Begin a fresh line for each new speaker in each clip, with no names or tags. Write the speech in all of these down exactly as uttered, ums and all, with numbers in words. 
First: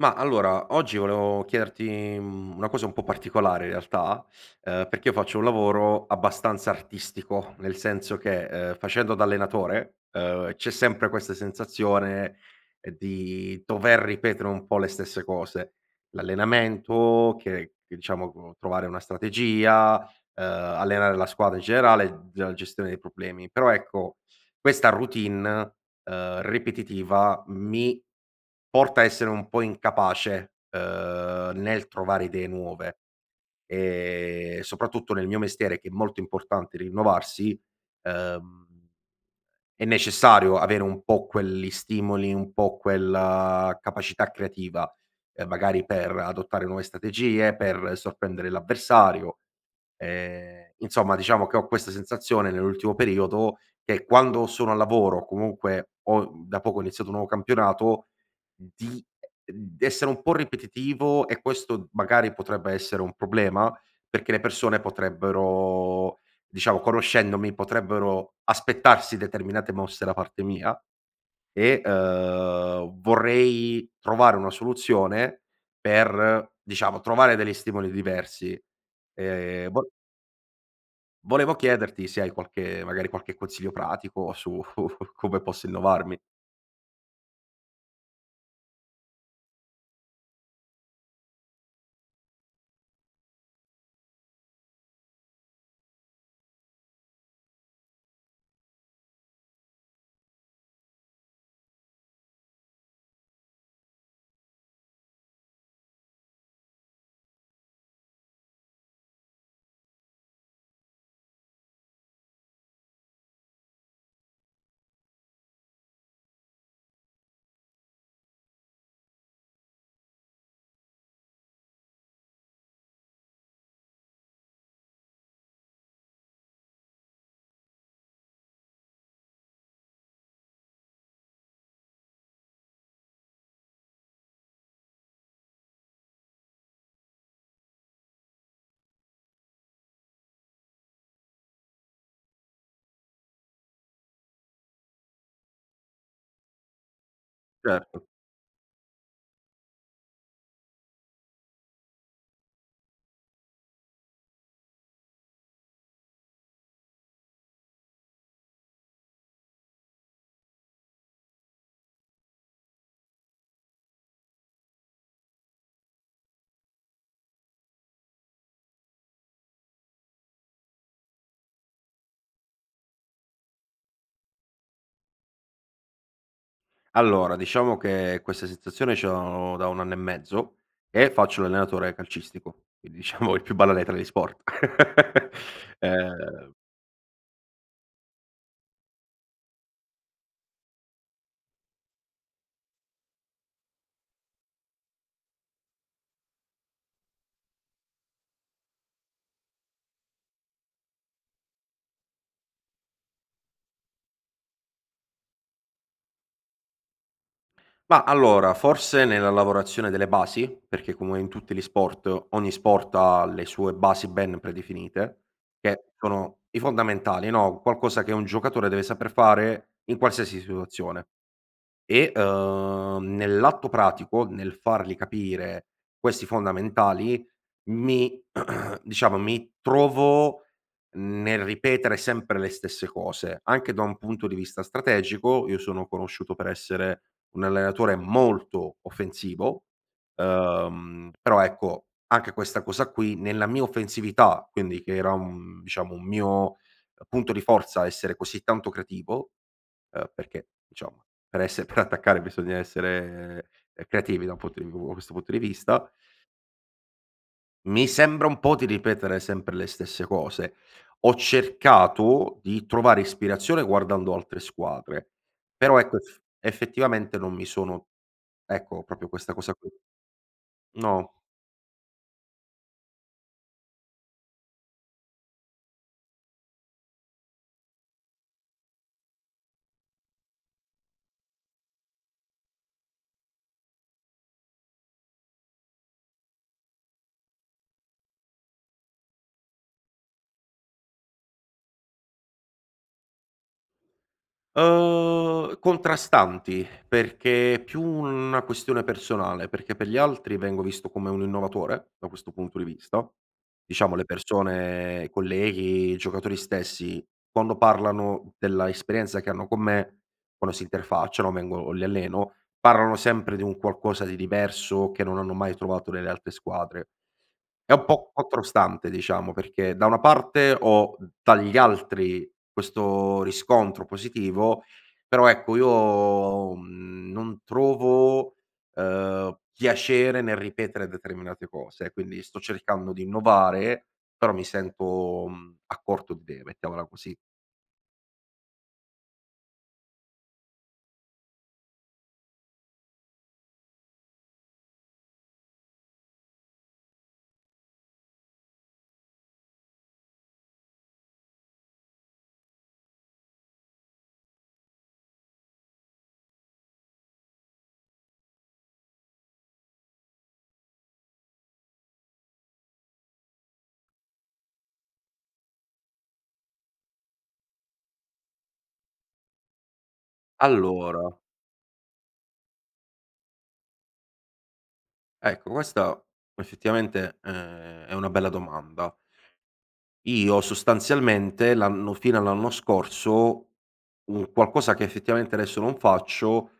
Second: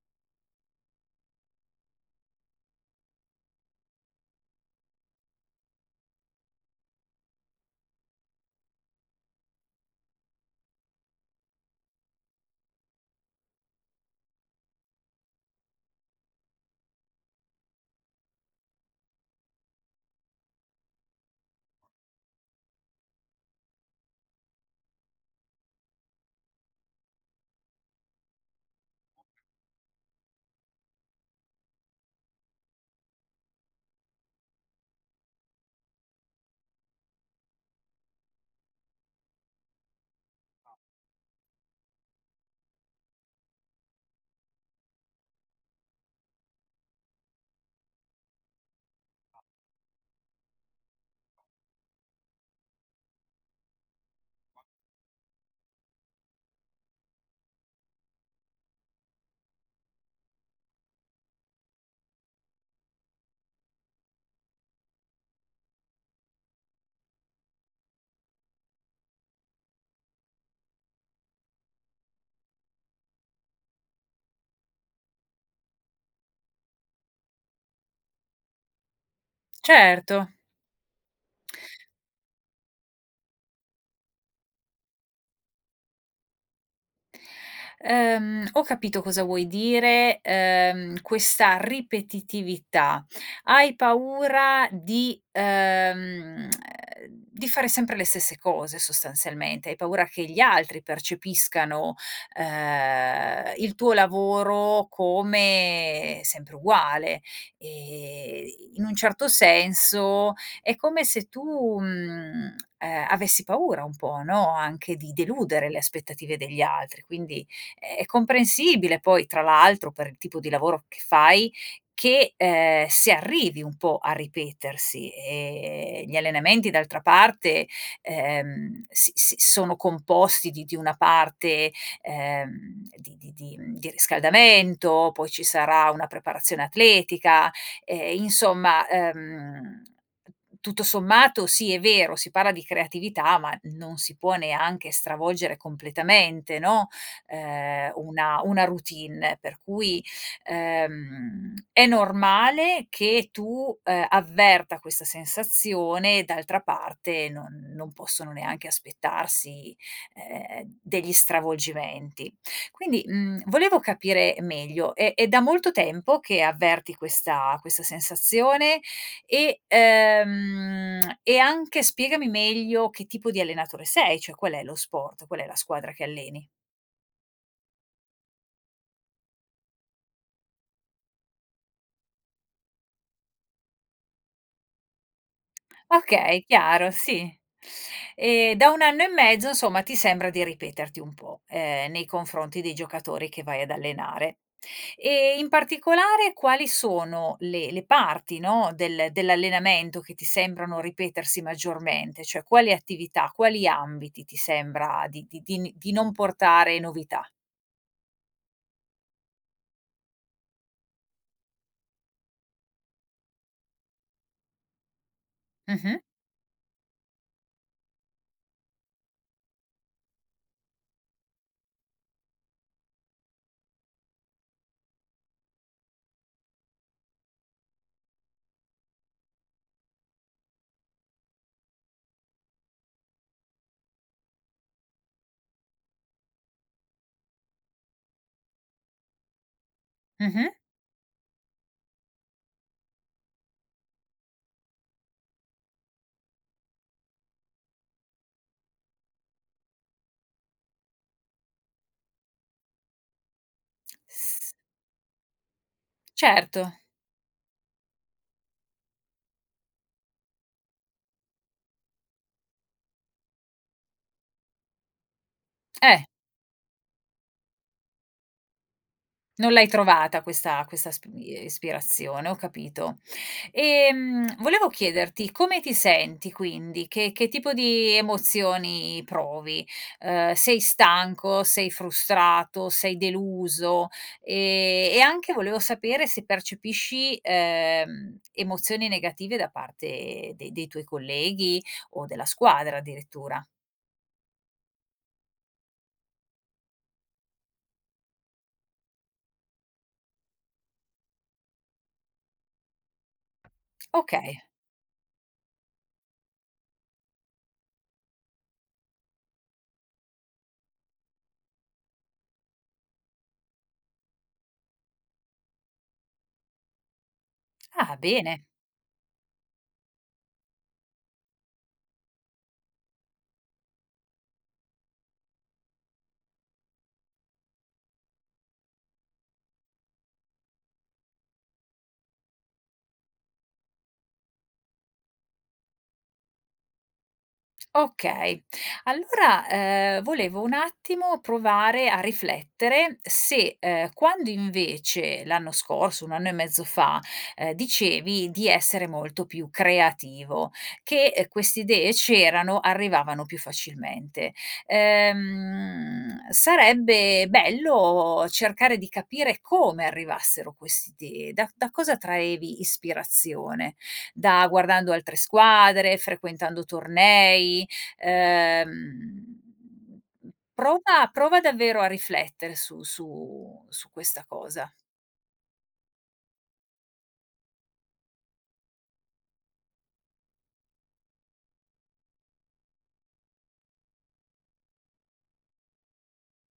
Mah, allora oggi volevo chiederti, mhmm, una cosa un po' particolare, in realtà, ehm, perché io faccio un lavoro abbastanza artistico, nel senso che, uhm, facendo da allenatore, uhm, c'è sempre queste sensazione, uhm, di dover ripetere un po' le stesse cose: l'allenamento, che che ciamo co trovare una strategia, ehm, allenare la squadra in generale, la gestione dei problemi. Però ecco, questa routine, uhm, ripetitiva, mi porta a essere un po' incapace, uhm, nel trovare idee nuove e soprattutto nel mio mestiere, che è molto importante rinnovarsi, uhm, è necessario avere un po' quelli stimoli, un po' quella capacità creativa, ehm, magari, per adottare nuove strategie, per sorprendere l'avversario. Ehm, insomma, diciamo che ho questa sensazione, nell'ultimo periodo, che quando sono al lavoro, comunque ho da poco iniziato un nuovo campionato, di essere un po' ripetitivo e questo magari potrebbe essere un problema, perché le persone potrebbero diciamo, conoscendomi, potrebbero aspettarsi determinate mosse da parte mia e, uhm, vorrei trovare una soluzione per, diciamo, trovare degli stimoli diversi. Ehm, vo
Certo.
volevo chiederti se hai qualche magari qualche consiglio pratico su come posso innovarmi.
Ehm, ho capito cosa vuoi dire, ehm, questa ripetitività. Hai paura di, ehm, di fare sempre le stesse cose sostanzialmente. Hai paura che gli altri percepiscano, uhm, il tuo lavoro come sempre uguale e in un certo senso è come se tu, uhm ehm, avessi paura un po', no, anche di deludere le aspettative degli altri, quindi è comprensibile, poi, tra l'altro, per il tipo di lavoro che fai, che, ehm, si arrivi un po' a ripetersi. Ehm, gli allenamenti d'altra parte, ehm, si si sono composti di di una parte, ehm, di di di di riscaldamento, poi ci sarà una preparazione atletica. Eh, insomma, ehm, tutto sommato sì, è vero, si parla di creatività ma non si può neanche stravolgere completamente, no, ehm,
Certo.
una una routine. Per cui, ehm, è normale che tu, ehm, avverta questa sensazione, d'altra parte non non possono neanche aspettarsi, ehm, degli stravolgimenti. Quindi, uhm, volevo capire meglio, è è da molto tempo che avverti questa questa sensazione e ehm, e anche spiegami meglio che tipo di allenatore sei, cioè qual è lo sport qual è la squadra che alleni?
Allora, diciamo che questa sensazione ce l'ho da un anno e mezzo e faccio l'allenatore calcistico, quindi, diciamo il più banale tra gli sport.
Okay,
Ehm
chiaro, sì. E da un anno e mezzo, insomma, ti sembra di ripeterti un po', ehm, nei confronti dei giocatori che vai ad allenare. E in particolare quali sono le le parti, no, del dell'allenamento che ti sembrano ripetersi maggiormente, cioè quali attività, quali ambiti ti sembra di di di n di non portare novità?
Mah, allora, forse nella lavorazione delle basi? Perché come in tutti gli sport, ogni sport ha le sue basi ben predefinite, che
Mh-mh.
sono i fondamentali, no, qualcosa che un giocatore deve saper fare in qualsiasi situazione e, ehm, nell'atto pratico, nel fargli capire questi fondamentali, mi diciamo, mi trovo nel ripetere sempre le stesse cose. Anche da un punto di vista strategico, io sono conosciuto per essere un allenatore molto offensivo,
Mh-mh.
uhm, però ecco, anche questa cosa qui, nella mia offensività, quindi che era un diciamo, un mio punto di forza essere così tanto creativo, uhm, perché, ciamo, per essere per attaccare bisogna essere creativi da un
S
punto di v questo punto di vista
Certo.
mi sembra un po' di ripetere sempre le stesse cose. Ho cercato di trovare ispirazione guardando altre squadre, però ecco,
Eh!
eff effettivamente non mi sono ecco, propio questa
Non
cosa
l'hai
qui
trovata questa questa sp
no.
ie ispirazione, ho capito. Ehm, volevo chiederti come ti senti quindi, che che tipo di emozioni provi? Uhm, sei stanco, sei frustrato, sei deluso? E e anche, volevo sapere, se percepisci, ehm, emozioni negative da parte de dei tuoi colleghi o della squadra, addirittura.
Uhm, contrastanti, perché è più una questione personale. Perché per gli altri vengo visto come un innovatore, da questo punto di vista, diciamo le
Okay.
persone colleghi, i giocatori stessi, quando parlano della esperienza che hanno con me, quando si interfacciano vengo o li alleno, parlano sempre di un qualcosa di diverso che non hanno mai trovato nelle altre squadre. È un
Ah,
po'
bene!
contrastante diciamo, perché da una parte ho dagli altri questo riscontro positivo, però ecco io, mhmm, non trovo, uhm, piacere nel ripetere determinate cose, quindi sto cercando di innovare però mi sento, mhmm, a corto di idee, mettiamola così.
Okay. Allora, ehm, volevo un attimo provare a riflettere se, ehm, quando invece, l'anno scorso, un anno e mezzo fa, ehm, dicevi di essere molto più creativo, che queste idee c'erano, arrivavano più facilmente. Ehm, sarebbe bello cercare di capire come arrivassero questi da da cosa traevi ispirazione. Da guardando altre squadre, frequentando tornei, ehm, prova
Allora
prova davvero a riflettere su su su questa cosa.
Ecco, questa effettivamente è è una bella domanda. Io sostanzialmente l'anno fino all'anno scorso un qualcosa che effettivamente adesso non faccio,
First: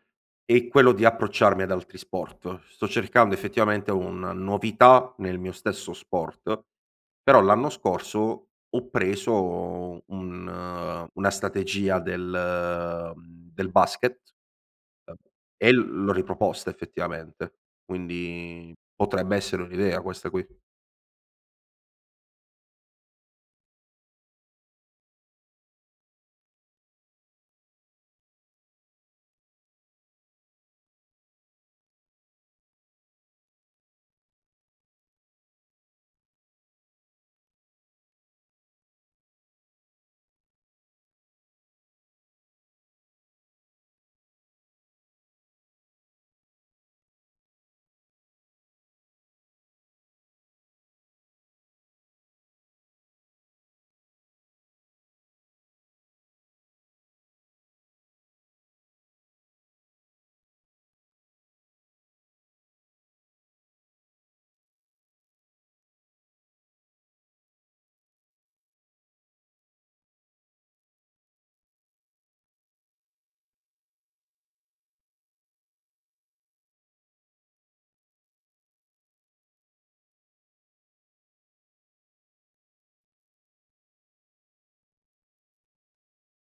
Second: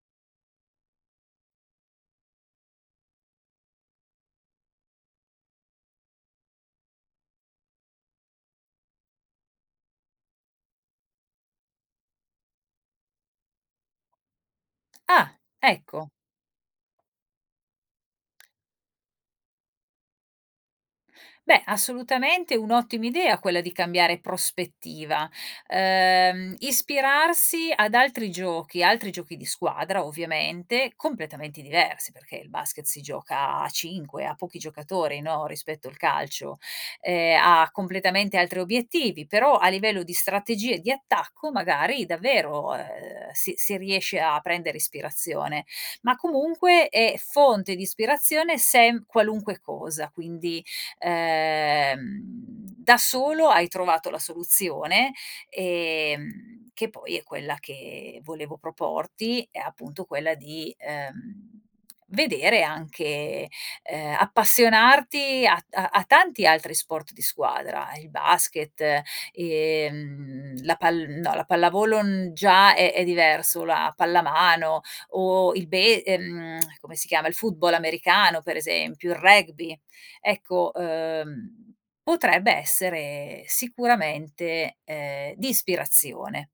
è quello di approcciarmi ad altri sport. Sto cercando effettivamente una novità nel mio stesso sport, però l'anno scorso ho preso un una strategia del del basket,
Ah!
uhm, e l
Ecco.
l'ho riproposta, effettivamente. Quindi potrebbe essere un'idea questa qui.
Beh, assolutamente è un'ottima idea quella di cambiare prospettiva, ehm, ispirarsi ad altri giochi altri giochi di squadra, ovviamente, completamente diversi perché il basket si gioca a cinque, ha pochi giocatori, no, rispetto al calcio. Ehm, ha completamente altri obiettivi, però, a livello di strategie di attacco, magari, davvero, ehm, si si riesce a prendere ispirazione, ma comunque è fonte di ispirazione sem qualunque cosa. Quindi, ehm, da solo hai trovato la soluzione, ehm, che poi è quella che volevo proporti, è appunto quella di, ehm, vedere anche ehm, appassionarti ad a a tanti altri sport di squadra: il basket, ehm, la pal no la pallavolo n già è è diverso, la pallamano o il be ehm, come si chiama, il football americano per esempio, il rugby. Ecco, uhm, potrebbe essere sicuramente, ehm, di ispirazione.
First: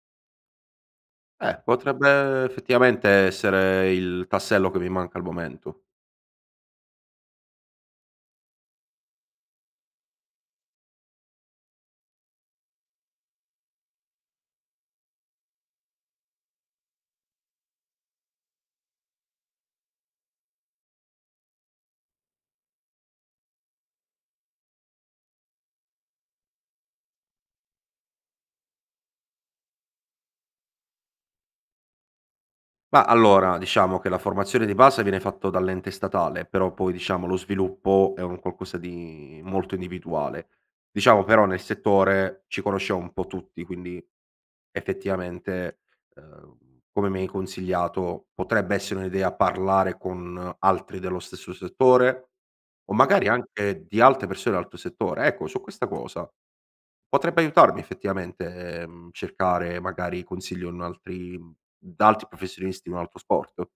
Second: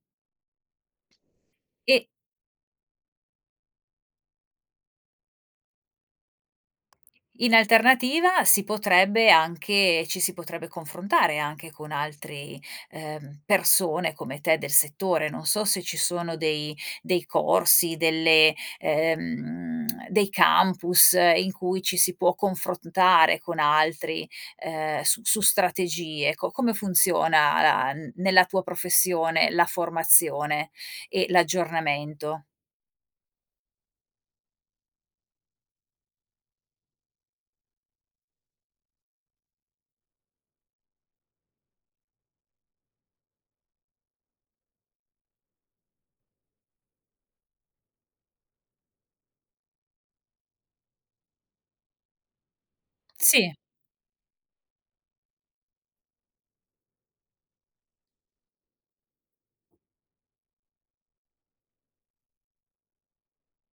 Eh,
E
potrebbe effettivamente essere il tassello che mi manca al momento.
In alternativa si potrebbe anche ci si potrebbe confrontare anche con altri, uhm, persone come te del settore. Non so se ci sono dei dei corsi, delle ehm dei campus in cui ci si può confrontare con altri, ehm, s su strategie, co come funziona la n nella tua professione la formazione e l'aggiornamento?
Mah, allora, diciamo che la formazione di base viene fatto dall'ente statale, però poi, diciamo, lo sviluppo è un qualcosa di molto individuale. Diciamo però, nel settore, ci conosciamo un po' tutti quindi effettivamente, uhm, come mi hai consigliato, potrebbe essere un'idea parlare con altri dello stesso settore, o magari
Sì.
anche di altre persone altro settore. Ecco, su questa cosa, potrebbe aiutarmi effettivamente, ehm, cercare, magari, consiglio un altri da altri professionisti di un altro sport?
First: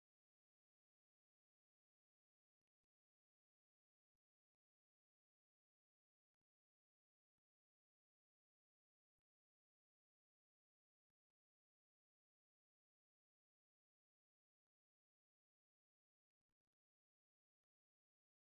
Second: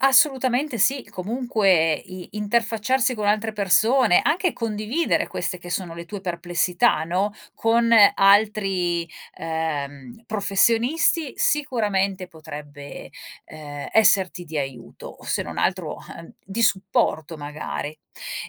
Assolutamente sì. Comunque i interfacciarsi con altre persone, anche condividere queste che sono le tue perplessità, no, con altri, ehm, professionisti, sicuramente potrebbe, ehm, esserti di aiuto, se non altro, di supporto magari.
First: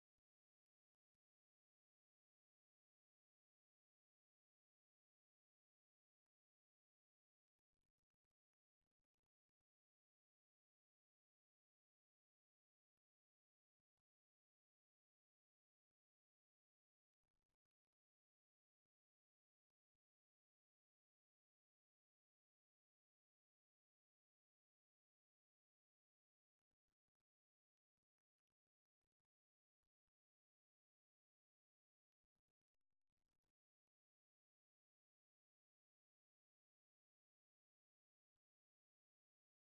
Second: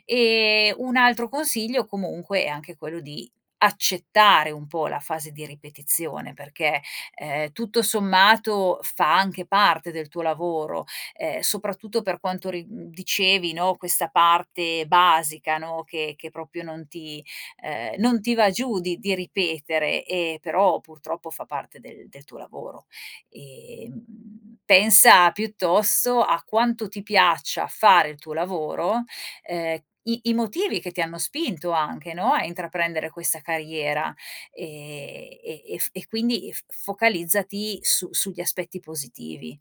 E un altro consiglio comunque è anche quello di accettare un po' la fase di ripetizione perché, ehm, tutto sommato, fa anche parte del tuo lavoro, ehm, soprattutto per quanto ri dicevi, no, questa parte basica, no, che che propio non ti ehm, non ti va giù di di ripetere, ehm però, purtroppo, fa parte del del tuo lavoro. E, mhmm, pensa piuttosto a quanto ti piaccia fare il tuo lavoro, ehm, i i motivi che ti hanno spinto anche, no, a intraprendere questa carriera e e ef e quindi f focalizzati su sugli aspetti positivi,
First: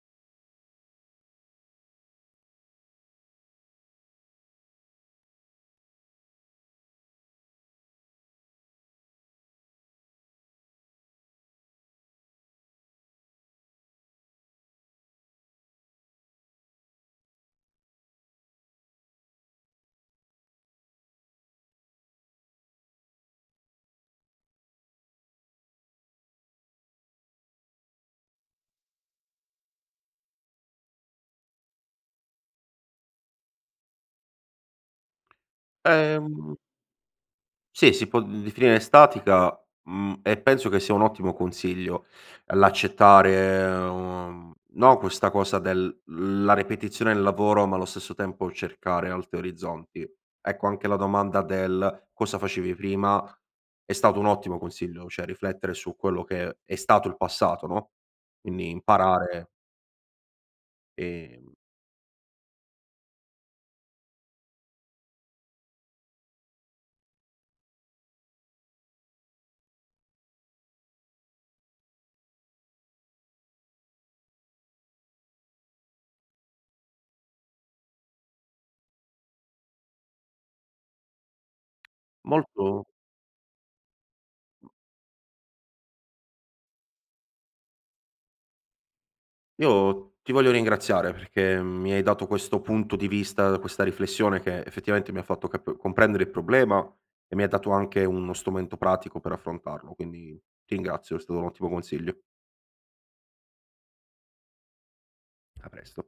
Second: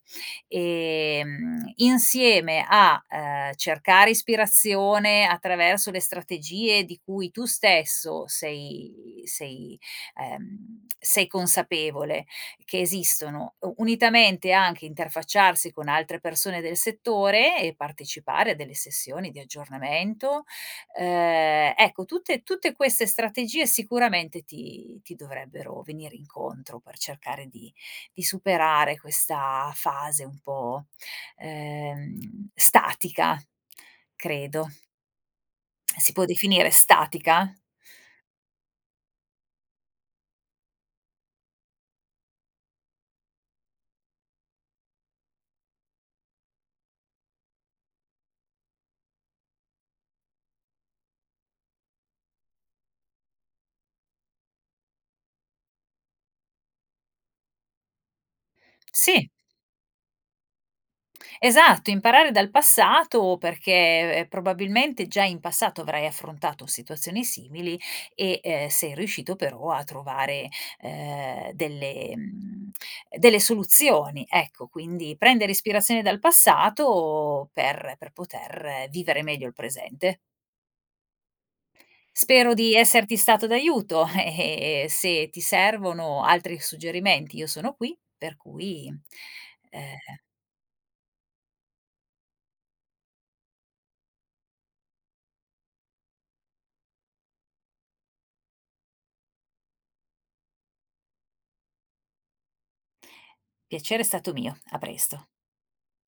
ehm, insieme a, ehm, cercare ispirazione attraverso le strategie di cui tu stesso sei sei, ehm, sei consapevole che esistono, u unitamente anche interfacciarsi con altre persone del settore e partecipare a delle sessioni di aggiornamento, ehm, ecco tutte tutte queste strategie sicuramente ti ti dovrebbero venire incontro per cercare di di superare questa fase un po', ehm, statica, credo. Si può
Ehm
definire statica?
Sì, si può d definire statica, mhmm, e penso che sia un ottimo consiglio l'accettare, uhm, no, questa cosa del la ripetizione del lavoro ma allo stesso tempo cercare altri orizzonti. Ecco anche la domanda del "cosa facevi prima?" È stato un ottimo consiglio, cioè riflettere su quello che è stato il passato, no, quindi
Sì.
imparare Ehm
Esatto imparare dal passato perché probabilmente già in passato avrai affrontato situazioni simili e, ehm, sei riuscito però a trovare, uhm, delle uhm, delle soluzioni, ecco, quindi prendere ispirazione dal passato per per poter vivere meglio il presente. Spero di
Molto
esserti stato d'aiuto, eh, e e se ti servono altri suggerimenti, io sono qui, per cui,
Io
ehm
ti voglio ringraziare perché mi hai dato questo punto di vista questa riflessione che effettivamente mi ha fatto cap comprendere il problema e mi ha dato anche uno strumento pratico per affrontarlo, quindi ti ringrazio è stato un ottimo consiglio.
Piacere è stato mio, a presto.
A presto.